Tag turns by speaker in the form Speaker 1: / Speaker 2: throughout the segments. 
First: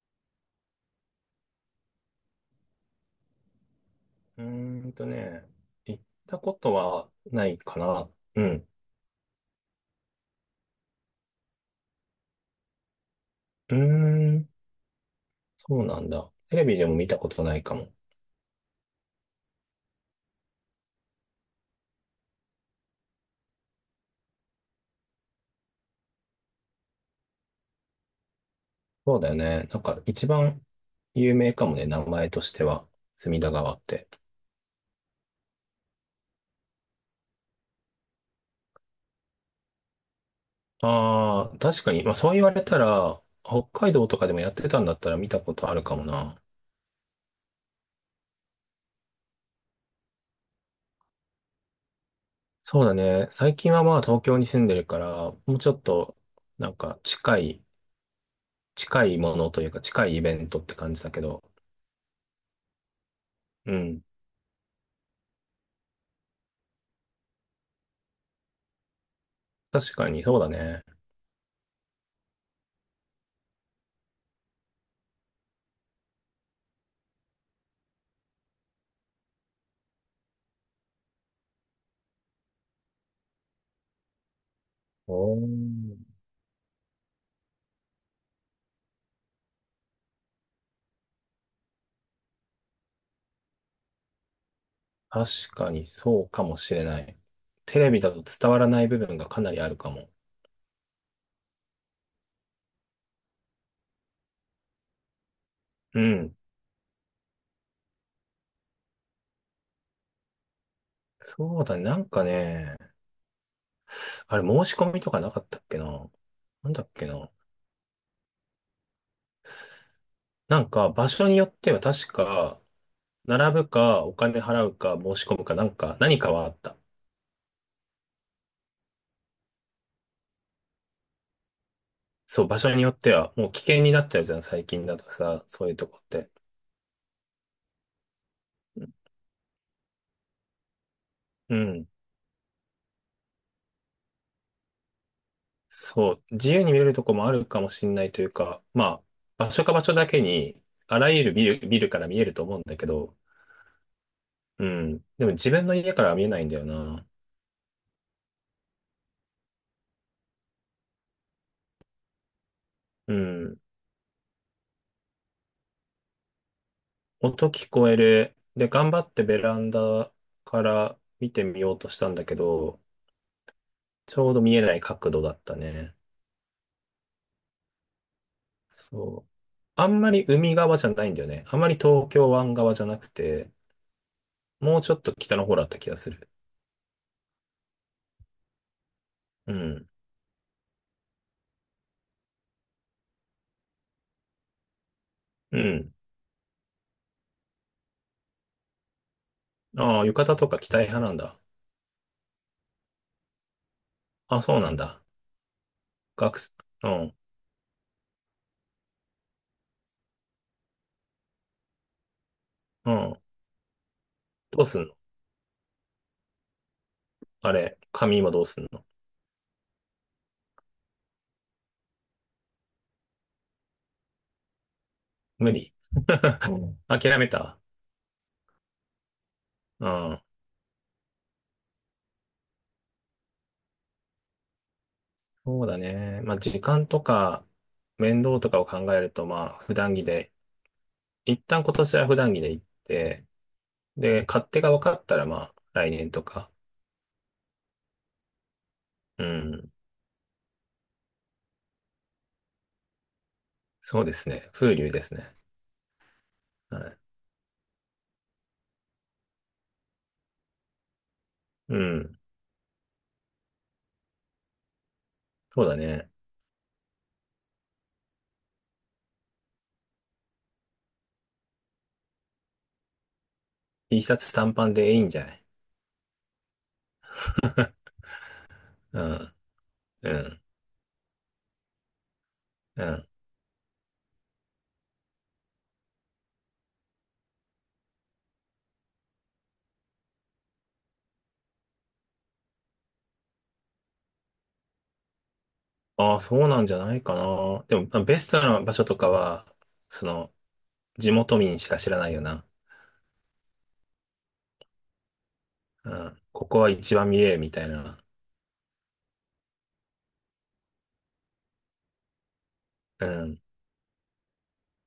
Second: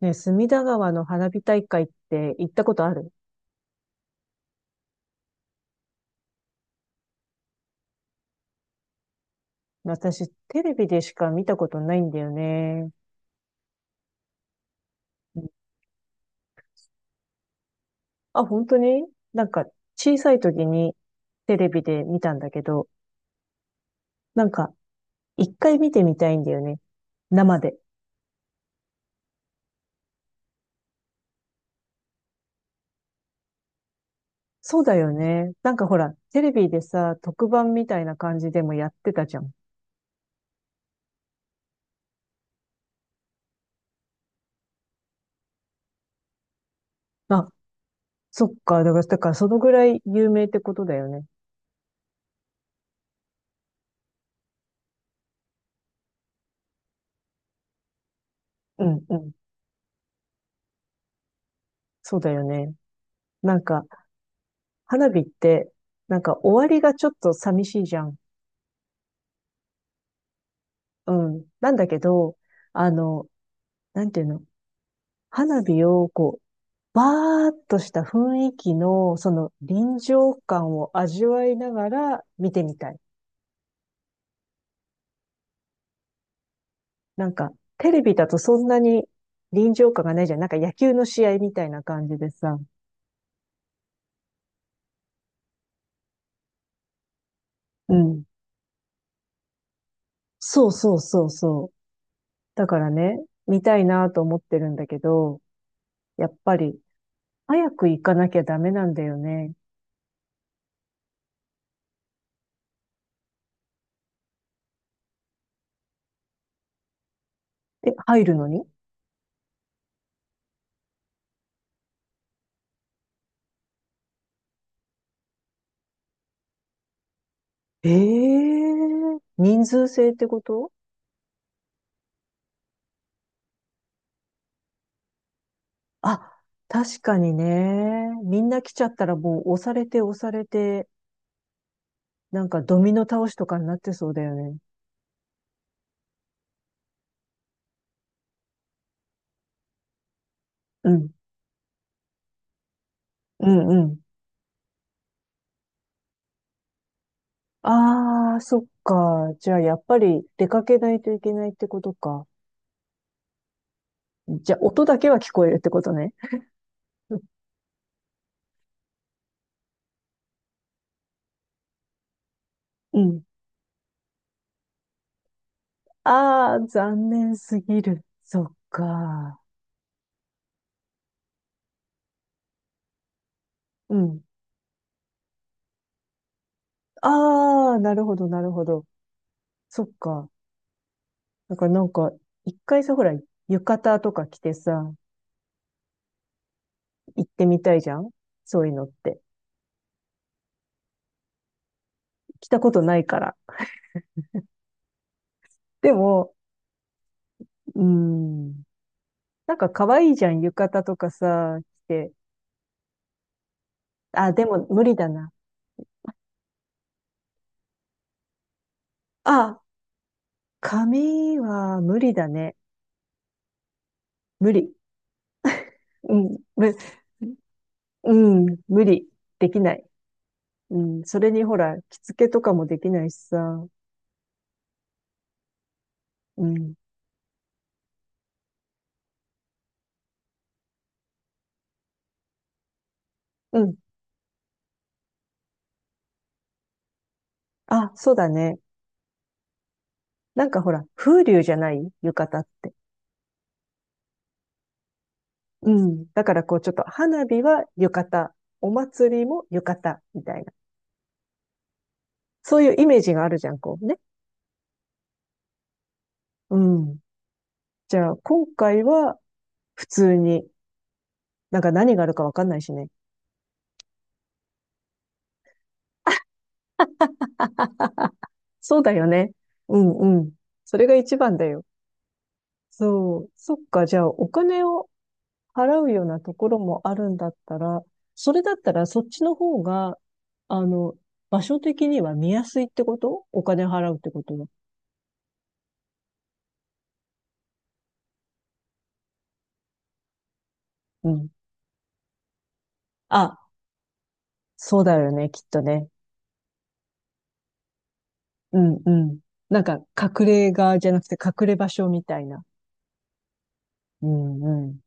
Speaker 1: ね、隅田川の花火大会って行ったことある？
Speaker 2: うーんとね、行ったことはないかな。うん。
Speaker 1: 私、テレビでしか見たことないんだよね。
Speaker 2: うーん、
Speaker 1: うん。
Speaker 2: そうなんだ。テレビでも見たことないかも。
Speaker 1: あ、本当に？なんか、小さい時にテレビで見たんだけど、なんか、一回見てみたいんだよね。生で。
Speaker 2: そうだよね。なんか一番有名かもね、名前としては、隅田川って。
Speaker 1: そうだよね。なんかほら、テレビでさ、特番みたいな感じでもやってたじゃん。
Speaker 2: ああ、確かに。まあそう言われたら、北海道とかでもやってたんだったら見たことあるかもな。
Speaker 1: あ、そっか。だから、だからそのぐらい有名ってことだよね。
Speaker 2: そうだね。最近はまあ東京に住んでるから、もうちょっと、なんか近い、
Speaker 1: うん
Speaker 2: 近
Speaker 1: う
Speaker 2: い
Speaker 1: ん。
Speaker 2: ものというか近いイベントって感じだけど、
Speaker 1: そうだよね。なん
Speaker 2: う
Speaker 1: か、
Speaker 2: ん。
Speaker 1: 花火って、なんか終わりがちょっと寂しいじゃん。
Speaker 2: 確かにそうだね。
Speaker 1: うん。なんだけど、あの、なんていうの、花火をこう、バーっとした雰囲気の、その臨場感を味わいながら見てみたい。
Speaker 2: おー、
Speaker 1: なんか、テレビだとそんなに臨場感がないじゃん。なんか野球の試合みたいな感じでさ。
Speaker 2: 確かにそうかもしれない。テレ
Speaker 1: う
Speaker 2: ビだと
Speaker 1: ん。
Speaker 2: 伝わらない部分がかなりあるかも。
Speaker 1: そうそうそうそう。だからね、見たいなと思ってるんだけど、
Speaker 2: う
Speaker 1: やっ
Speaker 2: ん。
Speaker 1: ぱり、早く行かなきゃダメなんだよね。
Speaker 2: そうだね。なんかね、あれ申し込みとかなかったっけな。なんだっけな。
Speaker 1: え、入るのに？
Speaker 2: なんか場所によっては確か、並ぶかお金払うか申し込むかなんか何かはあった。
Speaker 1: ええー、人数制ってこと？
Speaker 2: そう、場所によってはもう危険になっちゃうじゃん、最近だとさ、そういうとこって。
Speaker 1: あ、確かにね。みんな来ちゃったらもう押されて押されて、
Speaker 2: うん。
Speaker 1: なんかドミノ倒しとかになってそうだよね。
Speaker 2: そう、自由に見れるとこもあるかもしれないというか、まあ、場所か場所だけに、
Speaker 1: う
Speaker 2: あ
Speaker 1: ん。
Speaker 2: らゆるビルから見えると思うんだけど、
Speaker 1: うんうん。
Speaker 2: うん。でも自分の家からは見えないんだよな。
Speaker 1: ああ、そっか。じゃあやっぱり出かけないといけないってことか。
Speaker 2: うん。
Speaker 1: じゃあ音だけは聞こえるってことね。
Speaker 2: 音聞こえる。で、頑張ってベランダから見てみようとしたんだけど、
Speaker 1: うん。
Speaker 2: ちょうど見えない角度だったね。
Speaker 1: ああ、残念すぎる。そっ
Speaker 2: そう。
Speaker 1: か。
Speaker 2: あんまり海側じゃないんだよね。あんまり東京湾側じゃなくて、
Speaker 1: うん。
Speaker 2: もうちょっと北の方だった気がする。
Speaker 1: ああ、なるほど、なるほど。
Speaker 2: う
Speaker 1: そ
Speaker 2: ん。
Speaker 1: っか。だからなんか、一回さ、ほら、浴衣とか着てさ、
Speaker 2: うん。
Speaker 1: 行ってみたいじゃんそういうのって。
Speaker 2: ああ、浴衣とか着たい派なんだ。
Speaker 1: 着たことないから。
Speaker 2: あ、そうなんだ。
Speaker 1: でも、
Speaker 2: 学生、うん、
Speaker 1: うーん、なんか可愛いじゃん、浴衣とかさ、着て。
Speaker 2: うん。
Speaker 1: あ、で
Speaker 2: ど
Speaker 1: も
Speaker 2: うす
Speaker 1: 無
Speaker 2: ん
Speaker 1: 理
Speaker 2: の？
Speaker 1: だな。
Speaker 2: あれ、紙今どうすんの？
Speaker 1: あ、髪は無理だね。無理。
Speaker 2: 無理？
Speaker 1: うん、
Speaker 2: う
Speaker 1: む、
Speaker 2: ん、諦めた？
Speaker 1: うん、無理。できない。
Speaker 2: うん。
Speaker 1: うん、それにほら、着付けとかもできないしさ。
Speaker 2: そうだね。まあ、
Speaker 1: う
Speaker 2: 時
Speaker 1: ん、
Speaker 2: 間とか、面倒とかを考えると、まあ、普段着で、一旦今年は普段着で行って、
Speaker 1: うん。
Speaker 2: で、勝手が分かったら、まあ、来年とか。
Speaker 1: あ、そうだね。
Speaker 2: うん。
Speaker 1: なんかほら、風流じゃない浴衣って。
Speaker 2: そうですね。風流ですね。
Speaker 1: うん。だからこうちょっ
Speaker 2: は
Speaker 1: と
Speaker 2: い。
Speaker 1: 花火は浴衣、お祭りも浴衣みたいな。
Speaker 2: うん。
Speaker 1: そういうイメージがあるじゃん、こうね。
Speaker 2: そうだね。
Speaker 1: うん。じゃあ、今回は普通に、なんか何があるかわかんないしね。
Speaker 2: T シャツ短パンでいいんじゃない？
Speaker 1: そうだ
Speaker 2: う
Speaker 1: よね。
Speaker 2: ん。
Speaker 1: う
Speaker 2: う
Speaker 1: んうん。
Speaker 2: ん。
Speaker 1: それが一番だよ。
Speaker 2: うん。
Speaker 1: そう。そっか。じゃあ、お金を払うようなところもあるんだったら、それだったらそっちの方が、あの、場所的には見やすいってこと？お金払うってことは。
Speaker 2: ああ、そうなんじゃないかな。でも、まあベストな場所とかは、その、
Speaker 1: う
Speaker 2: 地
Speaker 1: ん。
Speaker 2: 元民しか知らないよな。
Speaker 1: あ、そうだよね、きっとね。
Speaker 2: うん。ここは一番見えるみたいな。
Speaker 1: うんうん。なんか、隠れ家じゃなくて隠れ場所みたいな。
Speaker 2: うん。
Speaker 1: うんう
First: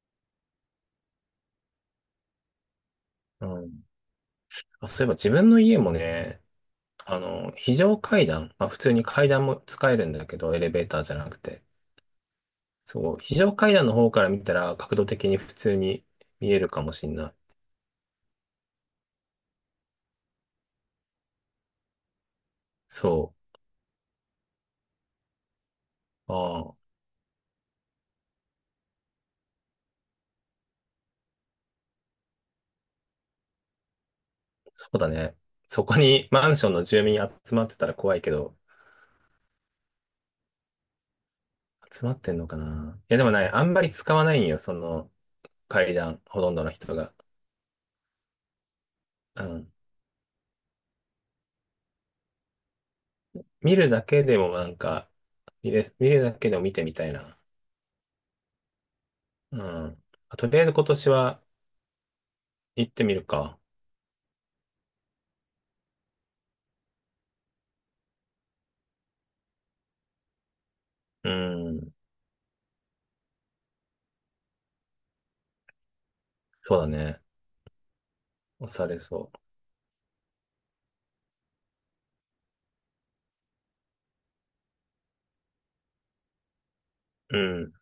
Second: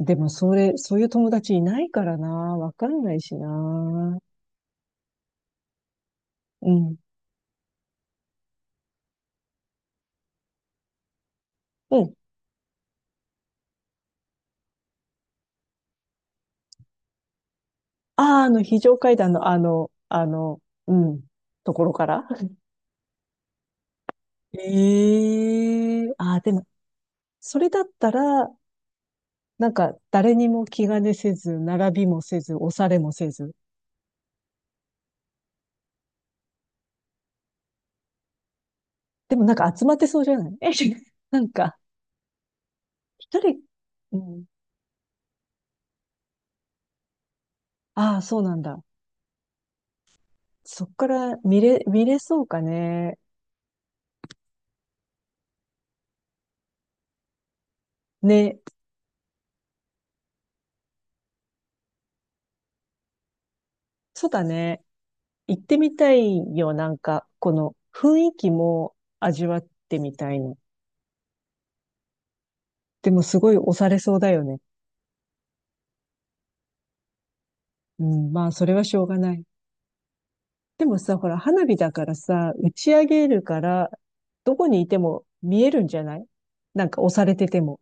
Speaker 1: ん。でも、そういう友達いないからな。わかんないし
Speaker 2: う
Speaker 1: な。
Speaker 2: ん。
Speaker 1: う
Speaker 2: あ、そういえば自分の家もね、
Speaker 1: ん。
Speaker 2: 非常階段、まあ普通に階段も使えるんだけど、エレベーターじゃなくて。
Speaker 1: うん。
Speaker 2: そう、非常階段の方から見たら角度的に普通に見えるかもしんない。
Speaker 1: ああ、あの、非常階段の、うん、ところから。
Speaker 2: そ
Speaker 1: ええ
Speaker 2: う。
Speaker 1: ああ、でも、
Speaker 2: ああ、
Speaker 1: それだったら、なんか、誰にも気兼ねせず、並びもせず、押されもせず。
Speaker 2: そうだね。そこにマンションの住民集まってたら怖いけど、
Speaker 1: でも、なんか集まってそうじゃない？ え、なんか、
Speaker 2: 集まってんのかな。いや、でも
Speaker 1: 一
Speaker 2: ね、
Speaker 1: 人、
Speaker 2: あんまり使
Speaker 1: う
Speaker 2: わない
Speaker 1: ん。
Speaker 2: んよ、その階段、ほとんどの人が。
Speaker 1: ああ、そうなんだ。
Speaker 2: うん。
Speaker 1: そっから見れそうかね。
Speaker 2: 見るだけでもなんか、見るだけでも見てみたいな。
Speaker 1: ね。
Speaker 2: うん。あ、とりあえず今年は行ってみるか。
Speaker 1: そうだね。行ってみたいよ、なんか、この雰囲気も味わってみたいの。
Speaker 2: うん。
Speaker 1: でもすごい押されそうだよね。
Speaker 2: そうだね。
Speaker 1: うん、まあ、それ
Speaker 2: 押
Speaker 1: は
Speaker 2: さ
Speaker 1: し
Speaker 2: れ
Speaker 1: ょうが
Speaker 2: そ
Speaker 1: ない。でもさ、ほら、花火だからさ、打ち上げるから、どこにいても見えるんじゃない？なんか押され
Speaker 2: う。う
Speaker 1: てて
Speaker 2: ん。
Speaker 1: も。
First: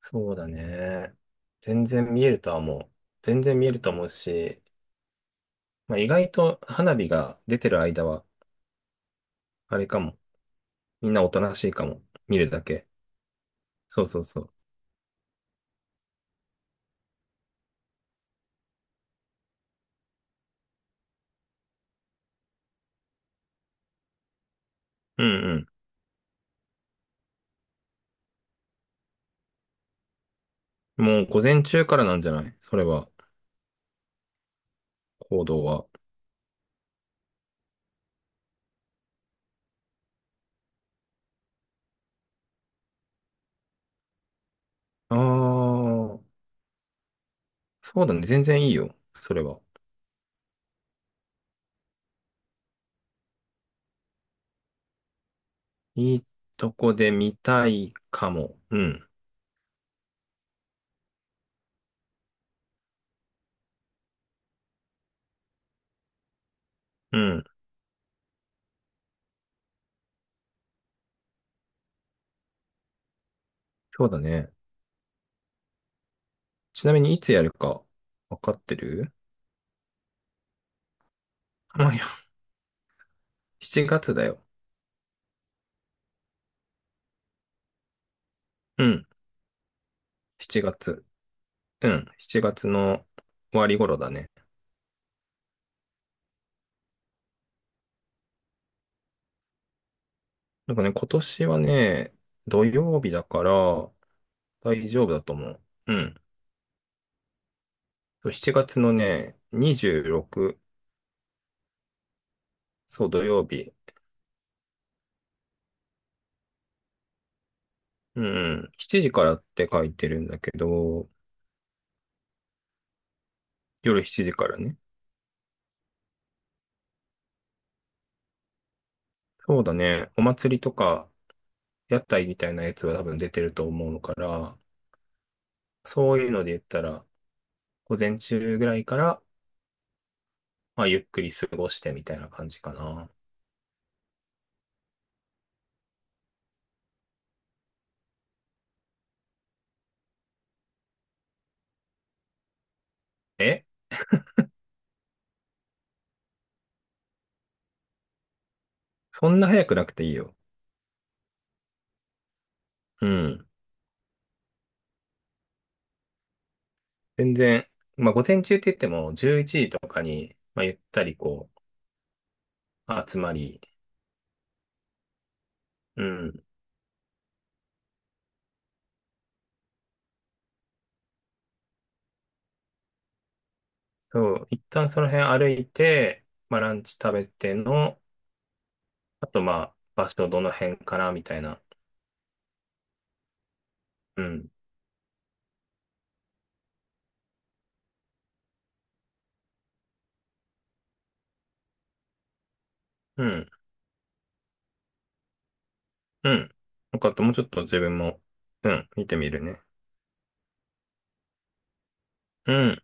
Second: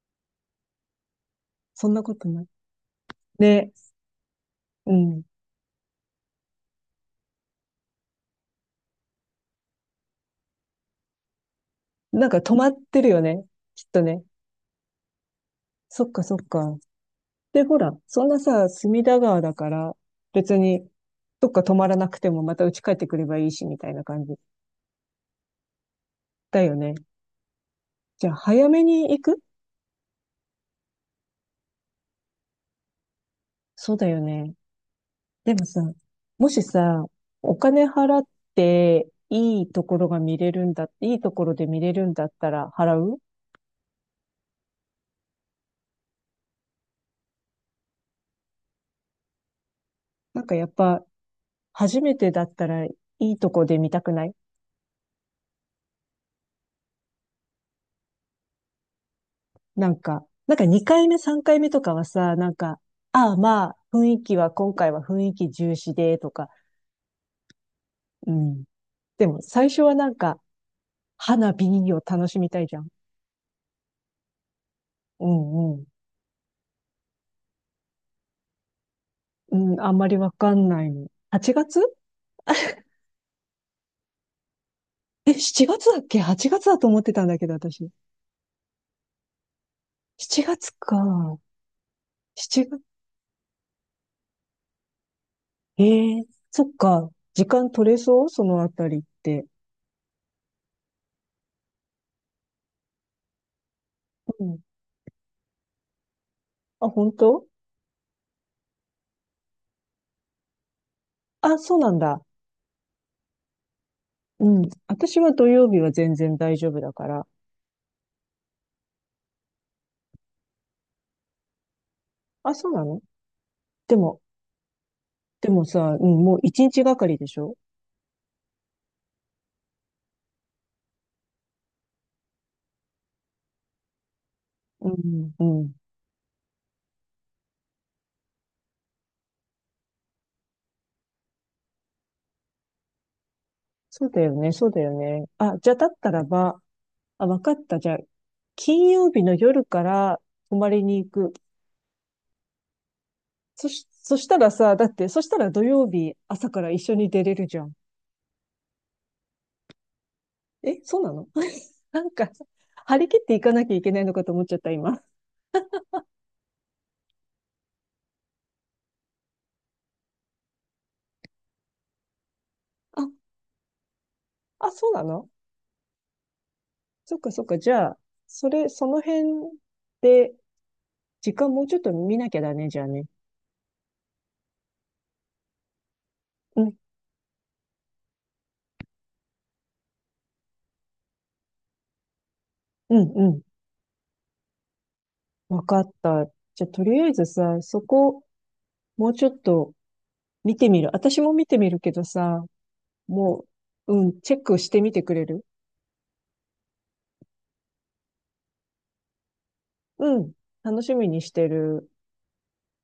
Speaker 2: そうだね。全
Speaker 1: そんな
Speaker 2: 然
Speaker 1: こ
Speaker 2: 見
Speaker 1: と
Speaker 2: える
Speaker 1: ない？
Speaker 2: とは思う。全然見
Speaker 1: ね、
Speaker 2: えると思うし、
Speaker 1: うん。
Speaker 2: まあ、意外と花火が出てる間は、あれかも。みんなおとなしいかも。
Speaker 1: なんか
Speaker 2: 見る
Speaker 1: 止
Speaker 2: だ
Speaker 1: まっ
Speaker 2: け。
Speaker 1: てるよね。きっと
Speaker 2: そうそ
Speaker 1: ね。
Speaker 2: うそう。
Speaker 1: そっかそっか。で、ほら、そんなさ、隅田川だから、別に、どっか止まらなくてもまた家帰ってくればいいし、みたいな感じ
Speaker 2: うん。
Speaker 1: だよね。じゃあ、早めに行く？
Speaker 2: もう午前中からなんじゃない？それは、
Speaker 1: そうだよね。
Speaker 2: 行
Speaker 1: で
Speaker 2: 動
Speaker 1: もさ、
Speaker 2: は。
Speaker 1: もしさ、お金払っていいところが見れるんだ、いいところで見れるんだったら払う。
Speaker 2: ああ、そうだね。全然いいよ。それは。
Speaker 1: なんかやっぱ、初めてだったらいいとこで見たくない？
Speaker 2: いいとこで見たいかも。うん。
Speaker 1: なんか、なんか2回目、3回目とかはさ、なんか、ああまあ、雰囲気は今回は雰囲気重視で、とか、
Speaker 2: うん。
Speaker 1: うん。でも最初はなんか、花火を楽しみたいじゃん。
Speaker 2: そうだね。
Speaker 1: うんうん。
Speaker 2: ちなみにいつやるか、わかってる？
Speaker 1: うん、あんまりわかんないの。8 月
Speaker 2: まあ、いや、7月だよ。
Speaker 1: え、7月だっけ？ 8 月だと思ってたんだけど、私。
Speaker 2: うん。
Speaker 1: 7
Speaker 2: 7
Speaker 1: 月
Speaker 2: 月。
Speaker 1: か。
Speaker 2: うん。7
Speaker 1: 7
Speaker 2: 月
Speaker 1: 月。
Speaker 2: の終わり頃だね。
Speaker 1: ええ、そっか。時間取れそう？そのあたりって。
Speaker 2: なんかね、今年はね、土曜日だから
Speaker 1: うん。
Speaker 2: 大丈夫だと思う。うん。
Speaker 1: あ、本当？
Speaker 2: そう7月のね、26、
Speaker 1: あ、そうなんだ。
Speaker 2: そう、土曜日。
Speaker 1: うん。私は土曜日は全然大丈夫だから。
Speaker 2: うん。7時からって書いてるんだけど、
Speaker 1: あ、そうなの？で
Speaker 2: 夜
Speaker 1: も、
Speaker 2: 7時からね。
Speaker 1: でもさ、うん、もう1日がかりでしょ？
Speaker 2: そうだね。お祭りとか、屋台みたいなやつは多分出てると思うから、
Speaker 1: うん、うん。
Speaker 2: そういうので言ったら、午前中ぐらいから、まあ、ゆっくり過ごしてみたいな感じかな。
Speaker 1: そうだよね、そうだよね。あ、じゃあだったらば、あ、わかった。じゃあ、金曜日の夜から泊まりに行く。
Speaker 2: え、
Speaker 1: そしたらさ、だって、そしたら土曜日朝から一緒に出れるじゃん。
Speaker 2: そんな早くなくていいよ。
Speaker 1: え、そうなの？ なんか、張
Speaker 2: う
Speaker 1: り切ってい
Speaker 2: ん。
Speaker 1: かなきゃいけないのかと思っちゃった、今。
Speaker 2: 全然、まあ、午前中って言っても、11時とかに、まあ、ゆったりこ
Speaker 1: あ、
Speaker 2: う、集まり、
Speaker 1: あ、そうなの？
Speaker 2: うん。
Speaker 1: そっかそっか。じゃあ、それ、その辺で、時間もうちょっと見なきゃだね、じゃあね。
Speaker 2: そう、一旦その辺歩いて、まあ、
Speaker 1: う
Speaker 2: ラ
Speaker 1: ん、
Speaker 2: ンチ食べての、あと、まあ、場所どの辺かな、みたいな。
Speaker 1: うん、うん。
Speaker 2: うん。
Speaker 1: わかった。じゃあ、とりあえずさ、そこ、もうちょっと見てみる。私も見てみるけどさ、
Speaker 2: う
Speaker 1: も
Speaker 2: ん。
Speaker 1: う、うん、チェックしてみてくれる？
Speaker 2: うん。よかった。もうちょっと自分も、うん、見てみるね。
Speaker 1: うん、楽しみにしてる。
Speaker 2: うん。